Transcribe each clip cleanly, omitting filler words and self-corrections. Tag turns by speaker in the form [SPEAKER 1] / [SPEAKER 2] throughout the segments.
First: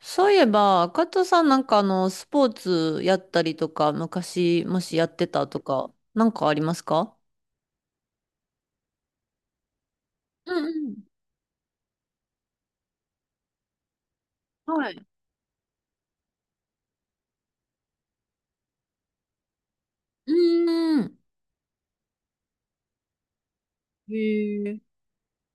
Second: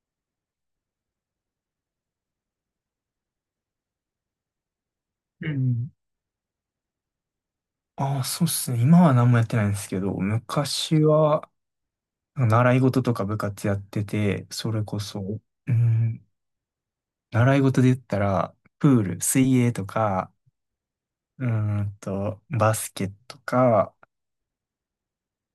[SPEAKER 1] そういえば、加藤さんスポーツやったりとか、昔、もしやってた
[SPEAKER 2] う
[SPEAKER 1] と
[SPEAKER 2] ん。
[SPEAKER 1] か、なんかありますか？
[SPEAKER 2] ああ、そうっすね。今は何もやってないんですけど、
[SPEAKER 1] う
[SPEAKER 2] 昔
[SPEAKER 1] ん
[SPEAKER 2] は、習い事とか部活やってて、
[SPEAKER 1] う
[SPEAKER 2] そ
[SPEAKER 1] ん。
[SPEAKER 2] れ
[SPEAKER 1] はい。
[SPEAKER 2] こ
[SPEAKER 1] う
[SPEAKER 2] そ、うん、習い事で言ったら、プール、水泳とか、
[SPEAKER 1] ーん。
[SPEAKER 2] バスケとか、
[SPEAKER 1] へえ。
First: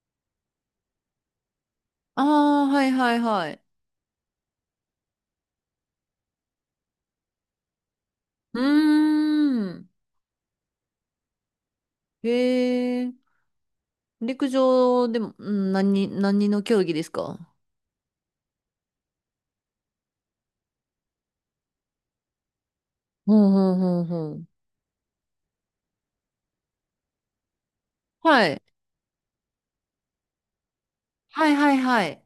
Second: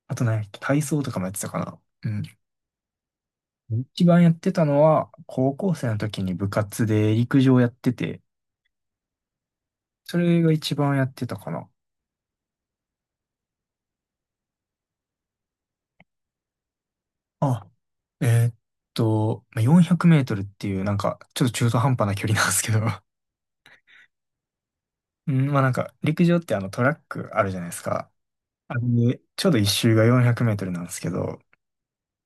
[SPEAKER 2] あと何やっけ、体操とかもやってたかな。う
[SPEAKER 1] あ
[SPEAKER 2] ん。
[SPEAKER 1] あ、はいはいはい。
[SPEAKER 2] 一番やってたのは、高校生の時に部活で陸上やってて、
[SPEAKER 1] うーん。
[SPEAKER 2] それが一番やってたかな。
[SPEAKER 1] へえ。陸上でも、何、何の競技ですか？
[SPEAKER 2] あ、えーっまあ400メートルっていう、なんか、ちょっと中途半端な距離なんですけど。
[SPEAKER 1] ほうほうほうほう。
[SPEAKER 2] うん、まあなんか、陸上ってあのトラックあるじゃないですか。
[SPEAKER 1] はい。
[SPEAKER 2] あれで、ちょうど一周が400メートルなんですけど、
[SPEAKER 1] はいはいはい。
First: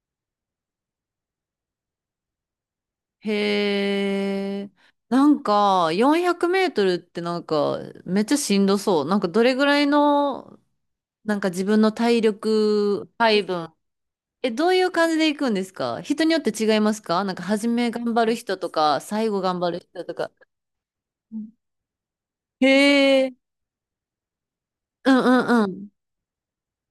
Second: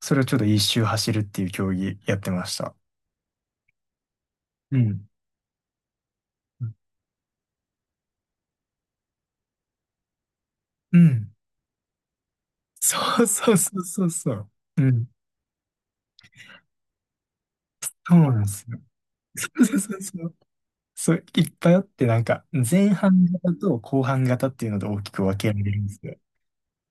[SPEAKER 2] それをちょうど一周走るっていう競技やってました。
[SPEAKER 1] へえ。
[SPEAKER 2] うん。
[SPEAKER 1] なんか、400メートルってなんか、めっちゃしんどそう。なんか、どれぐらいの、
[SPEAKER 2] うん。
[SPEAKER 1] なんか自分の体力
[SPEAKER 2] そう
[SPEAKER 1] 配
[SPEAKER 2] そう
[SPEAKER 1] 分。
[SPEAKER 2] そうそうそう。
[SPEAKER 1] え、どうい
[SPEAKER 2] う
[SPEAKER 1] う
[SPEAKER 2] ん。
[SPEAKER 1] 感じで行くんですか？人によって違いますか？なんか初め頑
[SPEAKER 2] そう
[SPEAKER 1] 張る
[SPEAKER 2] なんで
[SPEAKER 1] 人
[SPEAKER 2] す
[SPEAKER 1] と
[SPEAKER 2] よ。
[SPEAKER 1] か、最後
[SPEAKER 2] そ
[SPEAKER 1] 頑
[SPEAKER 2] う
[SPEAKER 1] 張
[SPEAKER 2] そ
[SPEAKER 1] る
[SPEAKER 2] うそう
[SPEAKER 1] 人と
[SPEAKER 2] そ
[SPEAKER 1] か。
[SPEAKER 2] う。そう、
[SPEAKER 1] う
[SPEAKER 2] い
[SPEAKER 1] ん。
[SPEAKER 2] っぱいあって、なんか、前
[SPEAKER 1] へ
[SPEAKER 2] 半
[SPEAKER 1] え。
[SPEAKER 2] 型と後半型っていうので大
[SPEAKER 1] う
[SPEAKER 2] き
[SPEAKER 1] ん
[SPEAKER 2] く
[SPEAKER 1] う
[SPEAKER 2] 分けら
[SPEAKER 1] んう
[SPEAKER 2] れるん
[SPEAKER 1] ん。
[SPEAKER 2] ですよ。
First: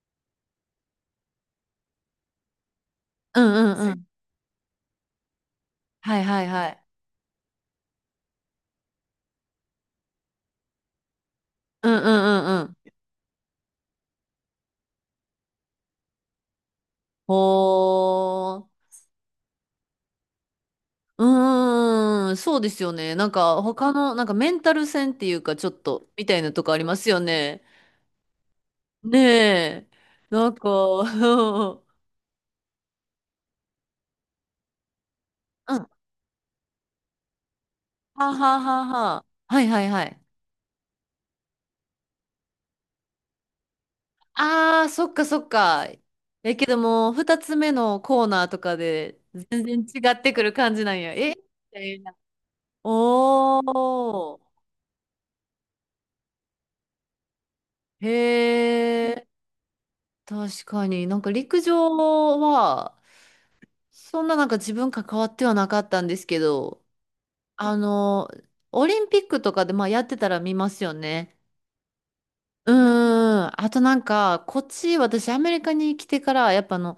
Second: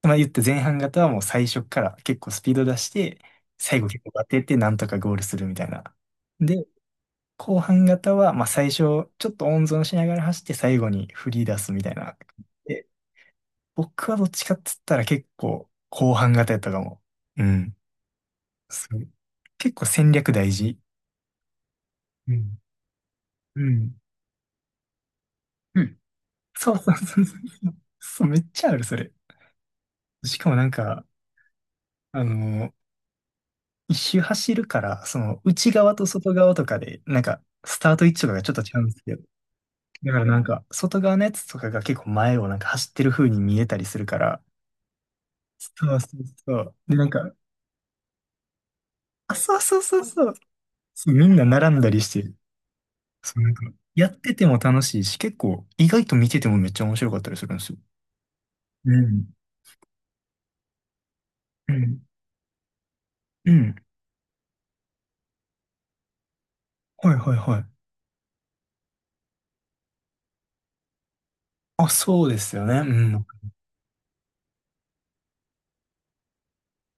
[SPEAKER 2] まあ言って前半型はもう最初から結構スピード出して、
[SPEAKER 1] うんう
[SPEAKER 2] 最後
[SPEAKER 1] んう
[SPEAKER 2] 結
[SPEAKER 1] ん。
[SPEAKER 2] 構当ててなんとかゴールするみたいな。
[SPEAKER 1] はいはい
[SPEAKER 2] で、
[SPEAKER 1] はい。
[SPEAKER 2] 後半型は、まあ、最初、ちょっと温存しながら走って最後に振り出すみ
[SPEAKER 1] う
[SPEAKER 2] た
[SPEAKER 1] ん
[SPEAKER 2] い
[SPEAKER 1] う
[SPEAKER 2] な。
[SPEAKER 1] んうんう
[SPEAKER 2] で、
[SPEAKER 1] ん。
[SPEAKER 2] 僕はどっちかっつったら結構後半型やったかも。
[SPEAKER 1] ほ
[SPEAKER 2] うん。
[SPEAKER 1] ー。
[SPEAKER 2] すごい結構戦略大事。
[SPEAKER 1] うー
[SPEAKER 2] う
[SPEAKER 1] ん、そ
[SPEAKER 2] ん。
[SPEAKER 1] うですよね。なんか
[SPEAKER 2] う
[SPEAKER 1] 他
[SPEAKER 2] ん。
[SPEAKER 1] の、なんかメンタル戦っていうか、ちょっ
[SPEAKER 2] うん、
[SPEAKER 1] とみたいなと
[SPEAKER 2] そ
[SPEAKER 1] こあ
[SPEAKER 2] う
[SPEAKER 1] り
[SPEAKER 2] そ
[SPEAKER 1] ま
[SPEAKER 2] う
[SPEAKER 1] すよ
[SPEAKER 2] そうそう。
[SPEAKER 1] ね。
[SPEAKER 2] そう、めっちゃある、それ。
[SPEAKER 1] ねえ。
[SPEAKER 2] し
[SPEAKER 1] な
[SPEAKER 2] か
[SPEAKER 1] ん
[SPEAKER 2] もな
[SPEAKER 1] か、
[SPEAKER 2] ん か、
[SPEAKER 1] うん。
[SPEAKER 2] あの、一周走るから、その内
[SPEAKER 1] は
[SPEAKER 2] 側と外側とかで、なんか、スタート位置と
[SPEAKER 1] は
[SPEAKER 2] かがちょっ
[SPEAKER 1] は
[SPEAKER 2] と違うんですけど。
[SPEAKER 1] は。はいはいは
[SPEAKER 2] だか
[SPEAKER 1] い。
[SPEAKER 2] らなんか、外側のやつとかが結構前をなんか走ってる風に見えたりするから、
[SPEAKER 1] ああ、そっかそっか。
[SPEAKER 2] そうそう
[SPEAKER 1] え、
[SPEAKER 2] そ
[SPEAKER 1] け
[SPEAKER 2] う。
[SPEAKER 1] ど
[SPEAKER 2] で、なん
[SPEAKER 1] もう、
[SPEAKER 2] か、
[SPEAKER 1] 二つ目のコーナーとかで
[SPEAKER 2] あ、
[SPEAKER 1] 全
[SPEAKER 2] そう
[SPEAKER 1] 然
[SPEAKER 2] そうそう
[SPEAKER 1] 違っ
[SPEAKER 2] そ
[SPEAKER 1] て
[SPEAKER 2] う。
[SPEAKER 1] くる感じなん
[SPEAKER 2] そ
[SPEAKER 1] や。
[SPEAKER 2] う、み
[SPEAKER 1] え
[SPEAKER 2] ん
[SPEAKER 1] み
[SPEAKER 2] な並
[SPEAKER 1] た
[SPEAKER 2] んだ
[SPEAKER 1] い
[SPEAKER 2] りし
[SPEAKER 1] な。
[SPEAKER 2] て、そう、なん
[SPEAKER 1] お
[SPEAKER 2] か、やって
[SPEAKER 1] ー。
[SPEAKER 2] ても楽しいし、結構、意外と見ててもめっちゃ面白かったりするんですよ。
[SPEAKER 1] へ
[SPEAKER 2] う
[SPEAKER 1] え。
[SPEAKER 2] ん。
[SPEAKER 1] 確かに。なんか陸
[SPEAKER 2] うん。
[SPEAKER 1] 上は、
[SPEAKER 2] うん。
[SPEAKER 1] そんななんか自分関わってはなかったんですけど、
[SPEAKER 2] はいはいはい。
[SPEAKER 1] あの、オリンピックとかでまあやってたら見ますよね。
[SPEAKER 2] あ、そうですよ
[SPEAKER 1] うー
[SPEAKER 2] ね。うん。
[SPEAKER 1] ん。あとなんか、こっち、私アメリカに来てから、やっぱあの、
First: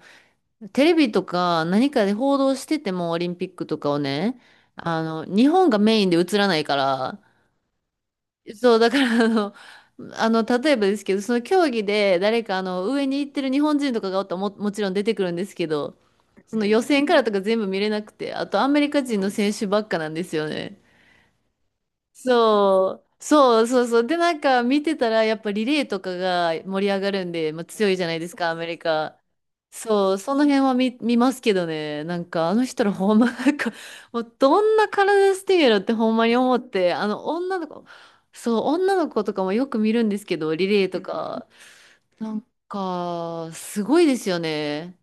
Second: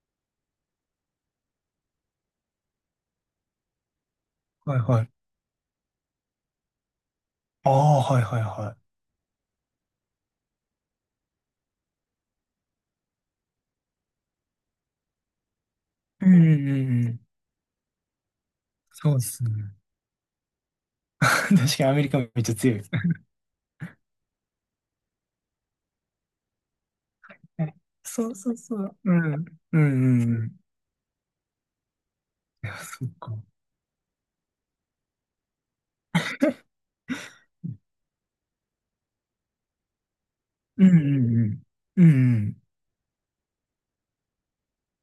[SPEAKER 1] テレビとか何かで報道しててもオリンピックとかをね、
[SPEAKER 2] はいは
[SPEAKER 1] あ
[SPEAKER 2] い。
[SPEAKER 1] の、日本がメインで映らないから、
[SPEAKER 2] ああ、はいはい
[SPEAKER 1] そ
[SPEAKER 2] は
[SPEAKER 1] う、だからあの、あの、例えばですけど、その競技で誰かあの、上に行ってる日本人とかがおったらも、もちろん出てくるんですけど、
[SPEAKER 2] い。うんう
[SPEAKER 1] その予選
[SPEAKER 2] んう
[SPEAKER 1] か
[SPEAKER 2] ん。
[SPEAKER 1] らとか全部見れなくて、あとアメリカ
[SPEAKER 2] そう
[SPEAKER 1] 人
[SPEAKER 2] で
[SPEAKER 1] の
[SPEAKER 2] すね。
[SPEAKER 1] 選手ばっかなんですよね。
[SPEAKER 2] 確かにアメリカめっちゃ強い。
[SPEAKER 1] そう、そうそうそう。で、なんか見てたら、やっぱリレーとかが盛り上がるんで、まあ、強いじゃないで
[SPEAKER 2] そう
[SPEAKER 1] すか、
[SPEAKER 2] そ
[SPEAKER 1] ア
[SPEAKER 2] う
[SPEAKER 1] メ
[SPEAKER 2] そ
[SPEAKER 1] リ
[SPEAKER 2] う。う
[SPEAKER 1] カ。
[SPEAKER 2] ん。うんう
[SPEAKER 1] そう、
[SPEAKER 2] ん
[SPEAKER 1] そ
[SPEAKER 2] う
[SPEAKER 1] の
[SPEAKER 2] ん。い
[SPEAKER 1] 辺は見ますけどね、なんかあの
[SPEAKER 2] や、
[SPEAKER 1] 人ら
[SPEAKER 2] そっ
[SPEAKER 1] ほんま、
[SPEAKER 2] か。
[SPEAKER 1] なんか、もうどんな体してんやろってほんまに思って、あの女の子、そう、女の子とかもよく見るんですけど、リ
[SPEAKER 2] う
[SPEAKER 1] レ
[SPEAKER 2] ん
[SPEAKER 1] ーと
[SPEAKER 2] う
[SPEAKER 1] か、
[SPEAKER 2] んうん。う
[SPEAKER 1] な
[SPEAKER 2] んう
[SPEAKER 1] ん
[SPEAKER 2] ん。
[SPEAKER 1] か、すごいですよね。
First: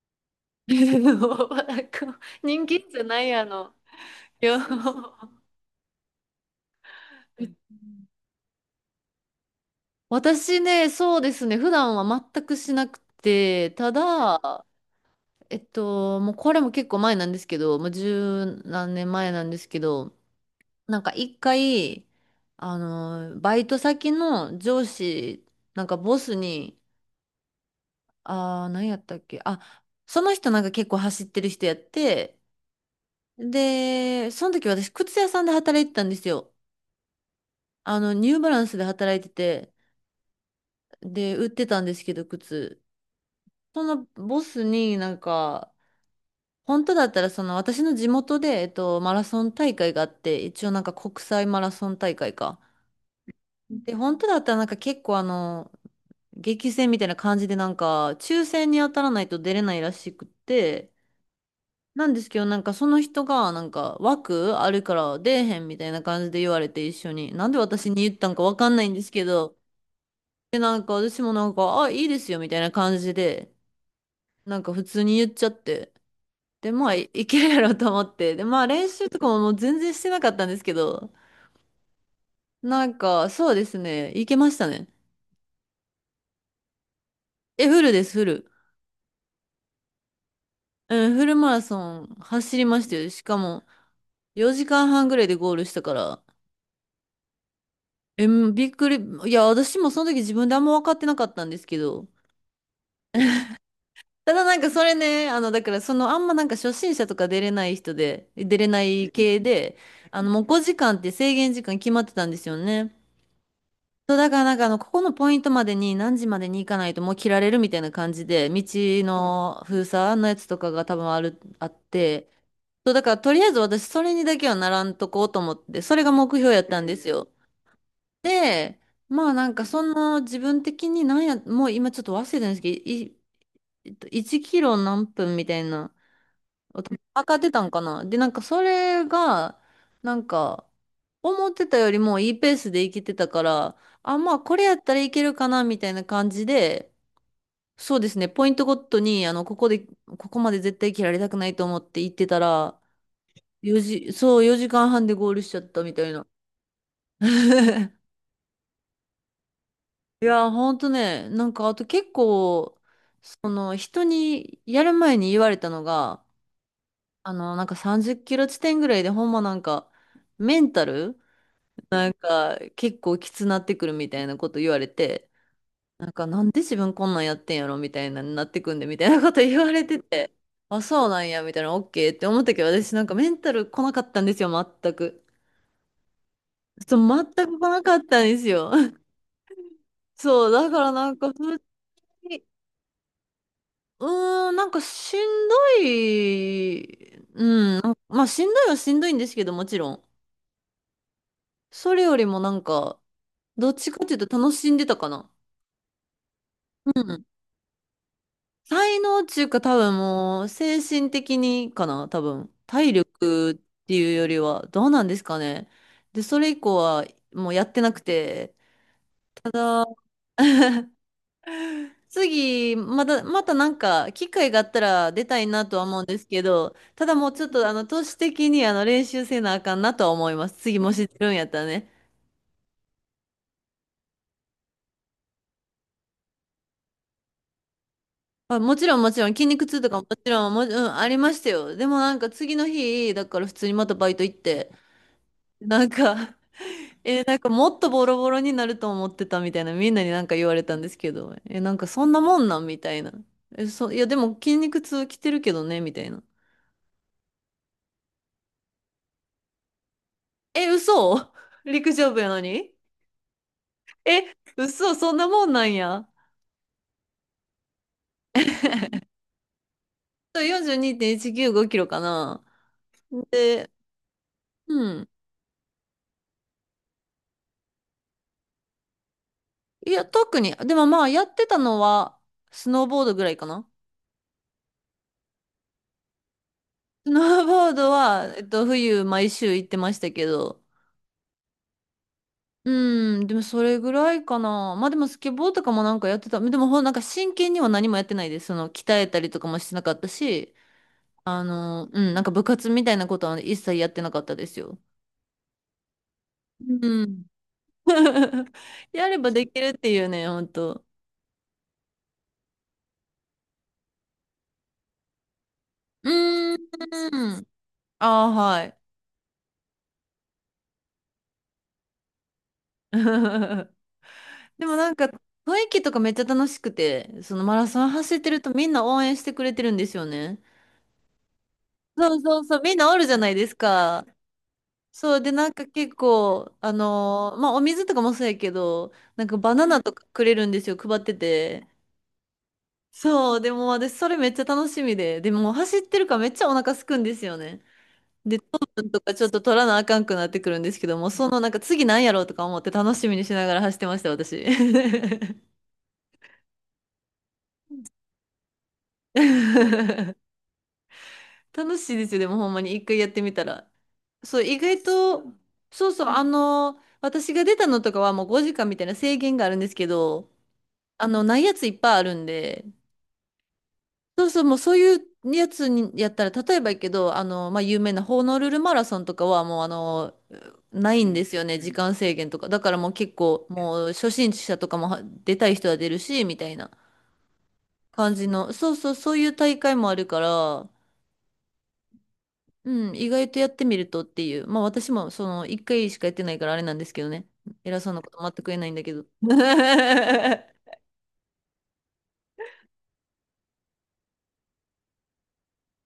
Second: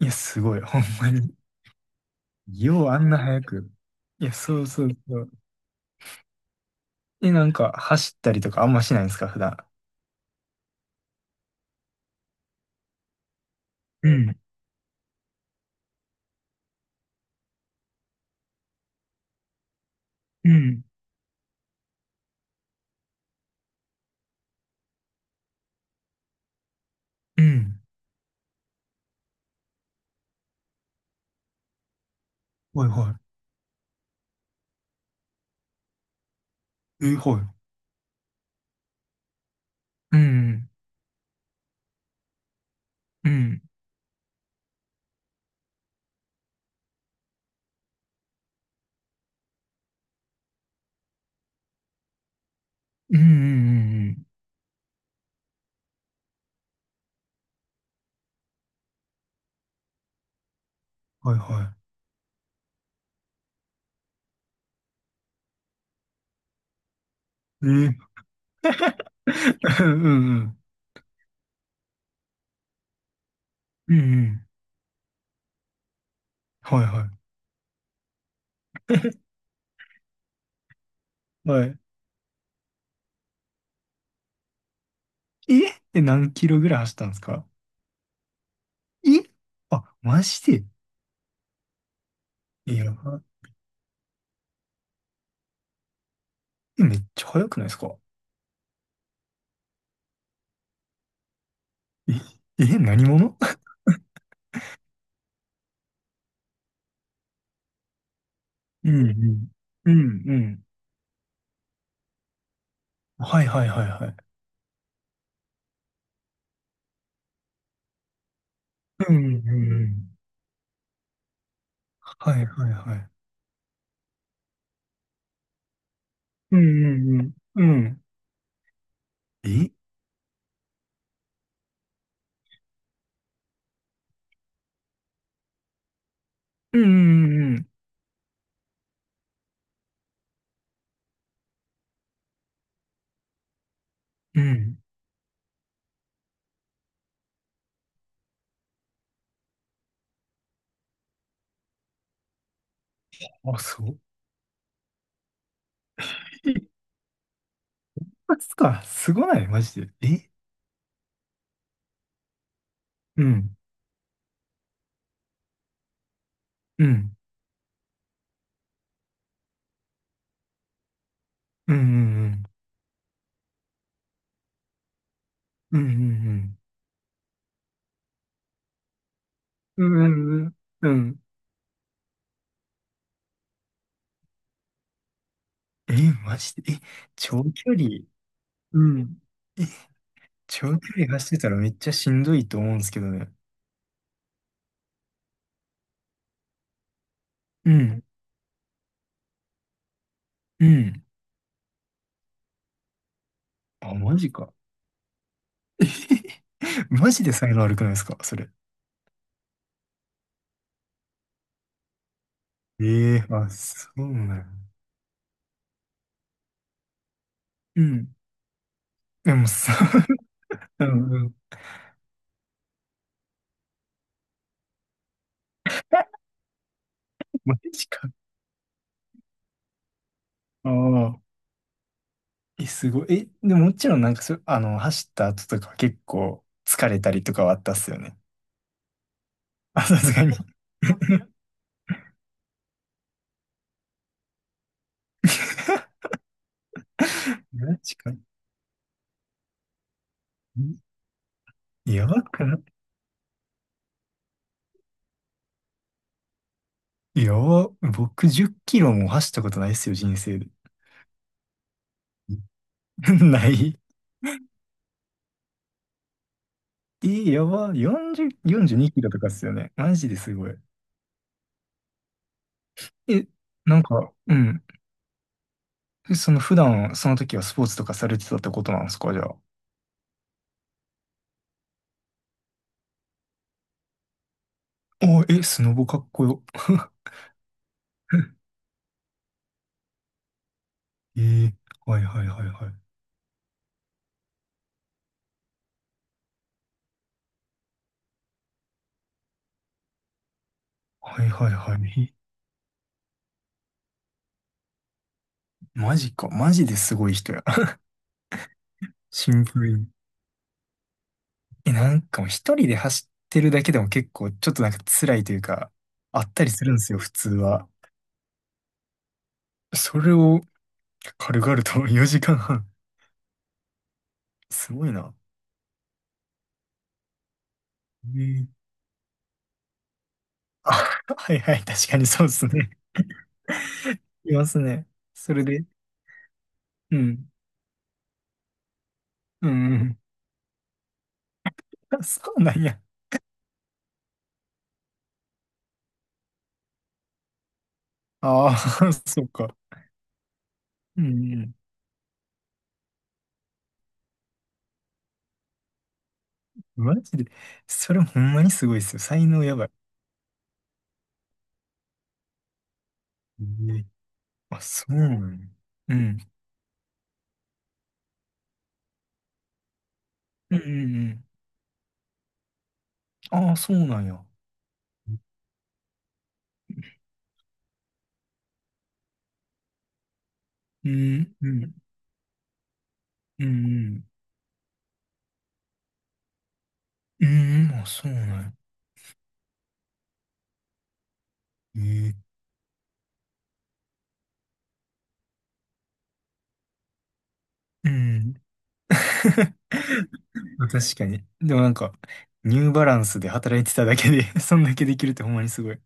[SPEAKER 2] いや、すごい。ほんまに。
[SPEAKER 1] なんか人気
[SPEAKER 2] よう
[SPEAKER 1] じ
[SPEAKER 2] あ
[SPEAKER 1] ゃ
[SPEAKER 2] んな
[SPEAKER 1] ない
[SPEAKER 2] 早
[SPEAKER 1] あ
[SPEAKER 2] く。
[SPEAKER 1] の、
[SPEAKER 2] いや、
[SPEAKER 1] いや、
[SPEAKER 2] そうそうそう。え、な
[SPEAKER 1] め
[SPEAKER 2] んか、走ったりとかあんましないんですか、普段。
[SPEAKER 1] 私ね、そうですね、普段は全くしなくて、た
[SPEAKER 2] うん、
[SPEAKER 1] だ、もうこれも結構前なんですけど、もう十何年前なんですけど、
[SPEAKER 2] うん、
[SPEAKER 1] なんか一回、あの、バイト先の上司、なんかボスに、
[SPEAKER 2] うん。
[SPEAKER 1] あー、何やったっけ、あ、その人なんか結構走ってる人やって、
[SPEAKER 2] はいは
[SPEAKER 1] で、その時私、靴屋さんで働いてたんですよ。
[SPEAKER 2] い。え、は
[SPEAKER 1] あの、ニューバランスで働いてて、
[SPEAKER 2] い。うん、
[SPEAKER 1] で、売ってたんですけど、靴。
[SPEAKER 2] うん、
[SPEAKER 1] そのボスになんか、本当だったら、その私の地元で、マラソン大会があって、一応なんか国際マラソン大会か。
[SPEAKER 2] うん、うん、う
[SPEAKER 1] で、
[SPEAKER 2] ん。う
[SPEAKER 1] 本当
[SPEAKER 2] ん。
[SPEAKER 1] だったらなんか結構あの、激戦みたいな感じでなんか、抽選に当たらないと出れないらしくって、
[SPEAKER 2] はいは
[SPEAKER 1] なんですけど、なんかその人がなんか枠あるから出えへんみたいな感じで言われて一緒に、なんで
[SPEAKER 2] い。
[SPEAKER 1] 私
[SPEAKER 2] え、
[SPEAKER 1] に言ったんかわかんないんですけど、
[SPEAKER 2] うんうん。
[SPEAKER 1] で、なんか私もなんか、あ、いいですよみたいな感じで、
[SPEAKER 2] うん、うん。
[SPEAKER 1] なんか普通に言っちゃって。で、
[SPEAKER 2] はい
[SPEAKER 1] まあ、い
[SPEAKER 2] は
[SPEAKER 1] いけるやろうと思って。で、まあ、練習とかももう全然してなかったんですけど、
[SPEAKER 2] いはい。
[SPEAKER 1] なんか、そうですね、いけましたね。
[SPEAKER 2] えって何キロぐらい走ったんですか？
[SPEAKER 1] え、フルです、フル。
[SPEAKER 2] え、あ、マジで。
[SPEAKER 1] うん、フルマラソン走り
[SPEAKER 2] い
[SPEAKER 1] まし
[SPEAKER 2] や
[SPEAKER 1] たよ。し
[SPEAKER 2] ば、
[SPEAKER 1] かも、4時間半ぐらいでゴールしたから、
[SPEAKER 2] え、めっちゃ速くないですか？
[SPEAKER 1] え、うん、びっくり。いや、私もその時自分であんま分かってなかったんですけど、
[SPEAKER 2] え、え、何者。
[SPEAKER 1] ただなんかそれね、あの、だからその、あんまなんか初心者とか出れない人で、出れな
[SPEAKER 2] う
[SPEAKER 1] い
[SPEAKER 2] んう
[SPEAKER 1] 系
[SPEAKER 2] ん。
[SPEAKER 1] で、
[SPEAKER 2] う
[SPEAKER 1] あ
[SPEAKER 2] ん
[SPEAKER 1] の、
[SPEAKER 2] う
[SPEAKER 1] もう
[SPEAKER 2] ん。
[SPEAKER 1] 5時間って制限時間決まってたんですよね。
[SPEAKER 2] はいはいはいは
[SPEAKER 1] そう、
[SPEAKER 2] い。
[SPEAKER 1] だからなんかあの、ここのポイントまでに何時までに行かないともう切られるみたいな感じで、道
[SPEAKER 2] うんう
[SPEAKER 1] の
[SPEAKER 2] ん
[SPEAKER 1] 封
[SPEAKER 2] うん。
[SPEAKER 1] 鎖のやつとかが多分あって、
[SPEAKER 2] はいはい
[SPEAKER 1] そう、
[SPEAKER 2] は
[SPEAKER 1] だ
[SPEAKER 2] い。
[SPEAKER 1] からとりあえず私それにだけはならんとこうと思って、それが目標
[SPEAKER 2] う
[SPEAKER 1] やった
[SPEAKER 2] ん
[SPEAKER 1] んで
[SPEAKER 2] う
[SPEAKER 1] す
[SPEAKER 2] ん
[SPEAKER 1] よ。
[SPEAKER 2] うん。うん。
[SPEAKER 1] で、まあなんか
[SPEAKER 2] え、
[SPEAKER 1] その自分的になんや、もう今ちょっと忘れてるんですけど、1キロ何分みたいな。
[SPEAKER 2] う
[SPEAKER 1] 私、上がって
[SPEAKER 2] んう
[SPEAKER 1] た
[SPEAKER 2] ん
[SPEAKER 1] んかな。で、なんかそれが、なんか、思ってたよりもいいペースでいけてたから、あ、まあ
[SPEAKER 2] うんう
[SPEAKER 1] これや
[SPEAKER 2] ん。
[SPEAKER 1] ったらいけるかな、みたいな感じで、そうですね、ポイントごとに、あの、ここで、ここまで絶対切られたくないと思って行ってたら、
[SPEAKER 2] あ、
[SPEAKER 1] 4
[SPEAKER 2] そう。
[SPEAKER 1] 時、そう、4時間半でゴールしちゃったみたいな。
[SPEAKER 2] え、一 発か。すごないマジで。
[SPEAKER 1] い
[SPEAKER 2] え、
[SPEAKER 1] や、ほんとね、なんかあと結構、
[SPEAKER 2] う
[SPEAKER 1] そ
[SPEAKER 2] ん。
[SPEAKER 1] の人にやる前に言われたのが、
[SPEAKER 2] うん。
[SPEAKER 1] あの、なんか30キロ地点ぐらいでほんまなんか、メンタル
[SPEAKER 2] うんう
[SPEAKER 1] なん
[SPEAKER 2] ん
[SPEAKER 1] か結構きつなってくるみたいなこと言われて、
[SPEAKER 2] うん。うんうんう
[SPEAKER 1] なんかなん
[SPEAKER 2] ん。
[SPEAKER 1] で自分こんなんやってんやろみたいなになってくんでみたいなこと言わ
[SPEAKER 2] う
[SPEAKER 1] れてて、
[SPEAKER 2] んうん
[SPEAKER 1] あ、
[SPEAKER 2] う
[SPEAKER 1] そうな
[SPEAKER 2] ん。
[SPEAKER 1] んやみたいな、オッケーって思ったけど、私なんかメンタル来なかったんですよ、全く。
[SPEAKER 2] え、マジで。え、
[SPEAKER 1] そう、全
[SPEAKER 2] 長
[SPEAKER 1] く来
[SPEAKER 2] 距
[SPEAKER 1] な
[SPEAKER 2] 離、
[SPEAKER 1] かったんですよ。
[SPEAKER 2] う ん。え、
[SPEAKER 1] そう、だ
[SPEAKER 2] 長
[SPEAKER 1] か
[SPEAKER 2] 距
[SPEAKER 1] ら
[SPEAKER 2] 離
[SPEAKER 1] なん
[SPEAKER 2] 走
[SPEAKER 1] か
[SPEAKER 2] っ
[SPEAKER 1] 普
[SPEAKER 2] てたら
[SPEAKER 1] 通
[SPEAKER 2] めっちゃしんど
[SPEAKER 1] に、
[SPEAKER 2] いと思うんですけどね。
[SPEAKER 1] うーん、なんかしんどい、う
[SPEAKER 2] う
[SPEAKER 1] ん、なん
[SPEAKER 2] ん。
[SPEAKER 1] まあしんどいはしんどいんですけど、もちろん。
[SPEAKER 2] うん。
[SPEAKER 1] それよりもなんか、どっち
[SPEAKER 2] あ、
[SPEAKER 1] かってい
[SPEAKER 2] マ
[SPEAKER 1] う
[SPEAKER 2] ジ
[SPEAKER 1] と楽
[SPEAKER 2] か。
[SPEAKER 1] しんでたかな。
[SPEAKER 2] え
[SPEAKER 1] う
[SPEAKER 2] マ
[SPEAKER 1] ん、
[SPEAKER 2] ジで才能悪くないですかそれ。
[SPEAKER 1] 才能っていうか多分もう精神的にかな、多分体
[SPEAKER 2] ええ、あ、
[SPEAKER 1] 力っ
[SPEAKER 2] そ
[SPEAKER 1] て
[SPEAKER 2] う
[SPEAKER 1] いうよ
[SPEAKER 2] な
[SPEAKER 1] りは、
[SPEAKER 2] の？
[SPEAKER 1] どうなんですかね。でそれ以降はもうやって
[SPEAKER 2] う
[SPEAKER 1] なく
[SPEAKER 2] ん。
[SPEAKER 1] て。
[SPEAKER 2] でもさ、う ん。
[SPEAKER 1] 次、またまたなんか機会があったら出たいなとは思うんですけど、ただもうちょっ
[SPEAKER 2] マ
[SPEAKER 1] とあの
[SPEAKER 2] ジ
[SPEAKER 1] 都
[SPEAKER 2] か。
[SPEAKER 1] 市的にあの練習せなあかんなとは思います、
[SPEAKER 2] あ
[SPEAKER 1] 次もし出
[SPEAKER 2] あ。
[SPEAKER 1] るんやったらね。
[SPEAKER 2] え、すごい。え、でももちろんなんかあの、走った後とかは結構疲れたりとかはあったっすよね。
[SPEAKER 1] まあ、もちろんもちろん筋肉 痛
[SPEAKER 2] あ、
[SPEAKER 1] と
[SPEAKER 2] さ
[SPEAKER 1] か、も
[SPEAKER 2] すが
[SPEAKER 1] ち
[SPEAKER 2] に。
[SPEAKER 1] ろんも、うん、ありましたよ。でもなんか次の日だから普通にまたバイト行って、なんかえー、なんかも
[SPEAKER 2] マ
[SPEAKER 1] っと
[SPEAKER 2] ジ
[SPEAKER 1] ボ
[SPEAKER 2] か。
[SPEAKER 1] ロボロになると思ってたみたいな、みんなになんか言われたんですけど、え、なんかそ
[SPEAKER 2] や
[SPEAKER 1] んな
[SPEAKER 2] ば
[SPEAKER 1] も
[SPEAKER 2] く
[SPEAKER 1] ん
[SPEAKER 2] な
[SPEAKER 1] なんみたいな。え、いやでも筋肉痛来てるけどね、みたいな。
[SPEAKER 2] い。やば。僕10キロも走ったことないっすよ、人生で。
[SPEAKER 1] え、嘘。 陸上部やのに。
[SPEAKER 2] ない。
[SPEAKER 1] え、嘘、そんなもんなんや。
[SPEAKER 2] え、やば。40、42キロとかっすよね。マジですごい。
[SPEAKER 1] 42.195キロかな。
[SPEAKER 2] え、
[SPEAKER 1] で、
[SPEAKER 2] なんか、うん。
[SPEAKER 1] うん。
[SPEAKER 2] その普段、その時はスポーツとかされてたってことなんですか、じゃあ。
[SPEAKER 1] いや、特に、でもまあやってたのは、スノーボードぐらいかな。
[SPEAKER 2] お、え、スノボかっこよ。
[SPEAKER 1] スノーボードは、冬毎週行ってましたけど、
[SPEAKER 2] ええ、はいはいはいはい。
[SPEAKER 1] うん、でもそれぐらいかな。まあでもスケボーとかもなんかやってた。でもほんなんか真剣には何もやってないです。その鍛えたりとかもしてなかったし、
[SPEAKER 2] はい
[SPEAKER 1] あ
[SPEAKER 2] はいは
[SPEAKER 1] の、うん、
[SPEAKER 2] い。
[SPEAKER 1] なんか部活みたいなことは一切やってなかったですよ。
[SPEAKER 2] え、マジか。マジです
[SPEAKER 1] う
[SPEAKER 2] ごい
[SPEAKER 1] ん。
[SPEAKER 2] 人や。
[SPEAKER 1] やれ
[SPEAKER 2] シ
[SPEAKER 1] ば
[SPEAKER 2] ン
[SPEAKER 1] で
[SPEAKER 2] プ
[SPEAKER 1] きるっ
[SPEAKER 2] ルに。
[SPEAKER 1] ていうね、ほんと。
[SPEAKER 2] え、なんかもう一人で走ってるだけでも結構ちょっとなんか辛いというか、
[SPEAKER 1] う
[SPEAKER 2] あったり
[SPEAKER 1] ー
[SPEAKER 2] するんですよ、普通
[SPEAKER 1] ん。
[SPEAKER 2] は。
[SPEAKER 1] ああ、はい。
[SPEAKER 2] それを軽々と 4時間半。
[SPEAKER 1] で
[SPEAKER 2] す
[SPEAKER 1] も
[SPEAKER 2] ご
[SPEAKER 1] な
[SPEAKER 2] い
[SPEAKER 1] んか
[SPEAKER 2] な。
[SPEAKER 1] 雰囲気とかめっちゃ楽しくて、そのマラソン走
[SPEAKER 2] え
[SPEAKER 1] ってる
[SPEAKER 2] ー、
[SPEAKER 1] とみんな応援してくれてるんですよね。
[SPEAKER 2] あ、はいはい、確かに
[SPEAKER 1] そう
[SPEAKER 2] そうで
[SPEAKER 1] そう
[SPEAKER 2] す
[SPEAKER 1] そう、
[SPEAKER 2] ね。
[SPEAKER 1] みんなおるじゃないですか。
[SPEAKER 2] いますね。
[SPEAKER 1] そうで
[SPEAKER 2] それ
[SPEAKER 1] なんか
[SPEAKER 2] で、
[SPEAKER 1] 結構あ
[SPEAKER 2] うん、
[SPEAKER 1] のー、まあお水とかもそうやけど、なんか
[SPEAKER 2] うん、
[SPEAKER 1] バ
[SPEAKER 2] う
[SPEAKER 1] ナナと
[SPEAKER 2] ん。
[SPEAKER 1] かくれるんですよ、配ってて。
[SPEAKER 2] あ、そうなんや。
[SPEAKER 1] そう、でも私それめっちゃ楽しみで、でも走ってるからめっちゃお腹すくんですよね。で
[SPEAKER 2] あ
[SPEAKER 1] 糖分
[SPEAKER 2] あ、
[SPEAKER 1] と か
[SPEAKER 2] そ
[SPEAKER 1] ちょ
[SPEAKER 2] う
[SPEAKER 1] っと
[SPEAKER 2] か。
[SPEAKER 1] 取らなあかんくなってくるんですけど
[SPEAKER 2] うん、
[SPEAKER 1] も、そ
[SPEAKER 2] う
[SPEAKER 1] のなん
[SPEAKER 2] ん。
[SPEAKER 1] か次なんやろうとか思って楽しみにしながら走ってました、私。
[SPEAKER 2] マジで、それほんまにすごいですよ。才能やばい。
[SPEAKER 1] 楽しいですよ、でもほんまに一回やってみ
[SPEAKER 2] え
[SPEAKER 1] たら。
[SPEAKER 2] ー、
[SPEAKER 1] そう、意
[SPEAKER 2] あ、
[SPEAKER 1] 外
[SPEAKER 2] そうな
[SPEAKER 1] と。
[SPEAKER 2] んや。
[SPEAKER 1] そう
[SPEAKER 2] う
[SPEAKER 1] そう、
[SPEAKER 2] ん。
[SPEAKER 1] あの、私が出たのとかはもう5時間みたいな制限があるんですけど、
[SPEAKER 2] うん
[SPEAKER 1] あ
[SPEAKER 2] う
[SPEAKER 1] の、
[SPEAKER 2] ん
[SPEAKER 1] ないやついっぱいあるんで、
[SPEAKER 2] うん。ああ、そうなんや。
[SPEAKER 1] そうそう、もうそういうやつにやったら、例えばやけど、あの、まあ、有名なホノルルマラソンとかはもうあの、
[SPEAKER 2] う
[SPEAKER 1] ないんで
[SPEAKER 2] ん、
[SPEAKER 1] すよ
[SPEAKER 2] う
[SPEAKER 1] ね、時
[SPEAKER 2] ん、
[SPEAKER 1] 間制限とか。だからもう結
[SPEAKER 2] う
[SPEAKER 1] 構、もう
[SPEAKER 2] ん、う
[SPEAKER 1] 初心者とかもは出たい人は出るし、みたいな
[SPEAKER 2] ん、うん。あ、そう
[SPEAKER 1] 感じ
[SPEAKER 2] なんや。
[SPEAKER 1] の、そうそう、そういう大会もあるから、
[SPEAKER 2] ええ、
[SPEAKER 1] うん、意外とやってみるとっていう。まあ私もその1回しかやってないからあれなんですけどね。偉そ
[SPEAKER 2] う
[SPEAKER 1] うなこと全
[SPEAKER 2] ん。
[SPEAKER 1] く言えないんだけど。
[SPEAKER 2] 確かに。でもなんか、ニューバランスで働いてただけで そんだけできるってほんまにすごい。